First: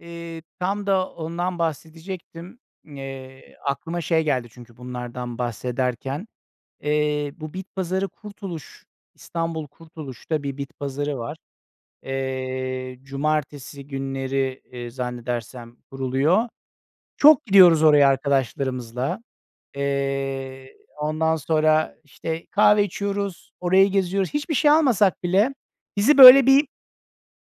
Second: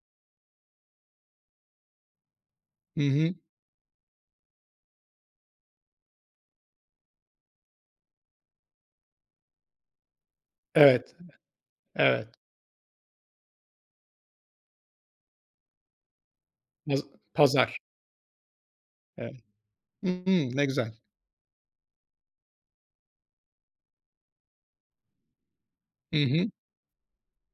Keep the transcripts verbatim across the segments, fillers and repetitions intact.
Eee, tam da ondan bahsedecektim. Hı hı. Eee, aklıma şey geldi çünkü bunlardan bahsederken. Eee, bu bit pazarı Kurtuluş, İstanbul Kurtuluş'ta bir bit Evet, pazarı var. hı, evet. Eee, cumartesi günleri, eee, zannedersem kuruluyor. Paz Çok pazar. gidiyoruz oraya arkadaşlarımızla. Evet. Hımm. Ne Eee, güzel. ondan sonra, işte, kahve içiyoruz, orayı geziyoruz. Hiçbir şey almasak bile Hı bizi böyle hı. bir,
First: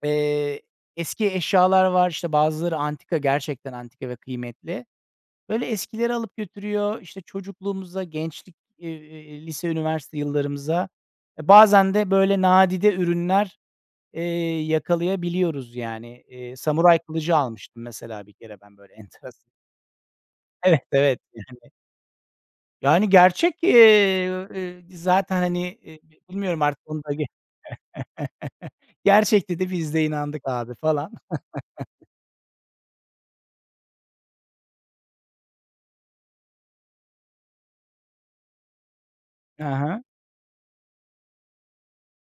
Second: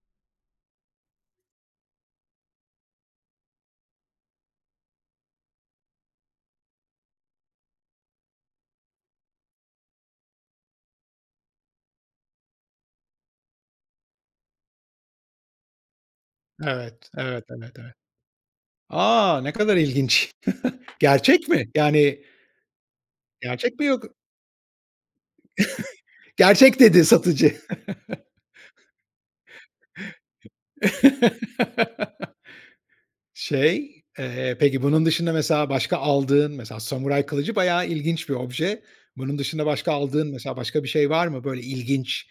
eee, eski eşyalar var. İşte, bazıları antika, gerçekten antika ve kıymetli. Böyle eskilere alıp götürüyor. İşte, çocukluğumuza, gençlik, eee, lise, üniversite yıllarımıza. ,E bazen de, böyle, nadide ürünler, eee, yakalayabiliyoruz yani. Eee, Samuray Evet, kılıcı evet, evet, almıştım evet. mesela bir kere ben böyle A! Ne enteresan. kadar ilginç. Evet, evet. Gerçek mi? Yani. Yani Yani gerçek, Gerçek mi yok eee, eee, zaten, hani, eee, bilmiyorum "gerçek" artık onu dedi da ge satıcı. "Gerçek" dedi biz de inandık abi falan. Şey, eee, peki bunun dışında mesela başka aldığın, mesela samuray kılıcı bayağı ilginç bir obje. Bunun dışında Ha başka ha. aldığın, mesela başka bir şey var mı? Böyle ilginç,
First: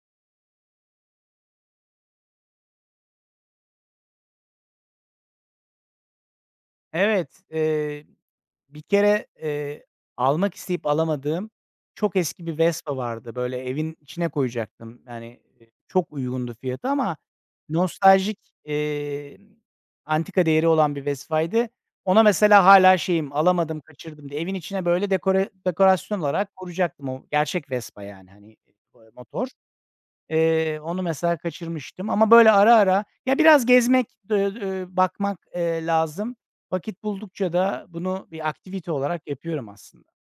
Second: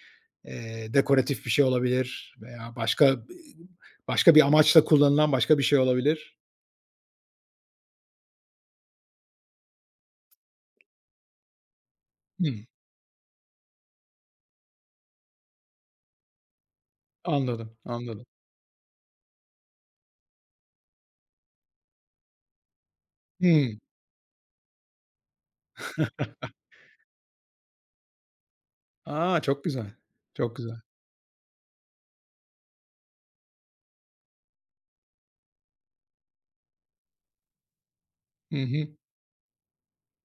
eee, dekoratif bir şey olabilir veya başka, ııı, başka bir amaçla kullanılan başka bir şey olabilir. Evet, eee, bir kere, eee, almak isteyip alamadığım çok eski bir Hımm. Vespa vardı. Böyle evin içine koyacaktım. Hani, eee, çok uygundu fiyatı ama Anladım, anladım. nostaljik, iii, antika değeri olan bir Vespa'ydı. Ona mesela hâlâ şeyim, Hımm. alamadım kaçırdım diye evin içine böyle dekore dekorasyon olarak korucaktım. O gerçek Vespa yani, hani, ııı, aaa, A! motor. Çok güzel. Çok Eee, güzel. onu mesela kaçırmıştım. Ama, böyle, ara ara, ya biraz gezmek, d ööö, ööö, bakmak, eee, lazım. Vakit buldukça da bunu bir Hı aktivite hı. olarak yapıyorum aslında.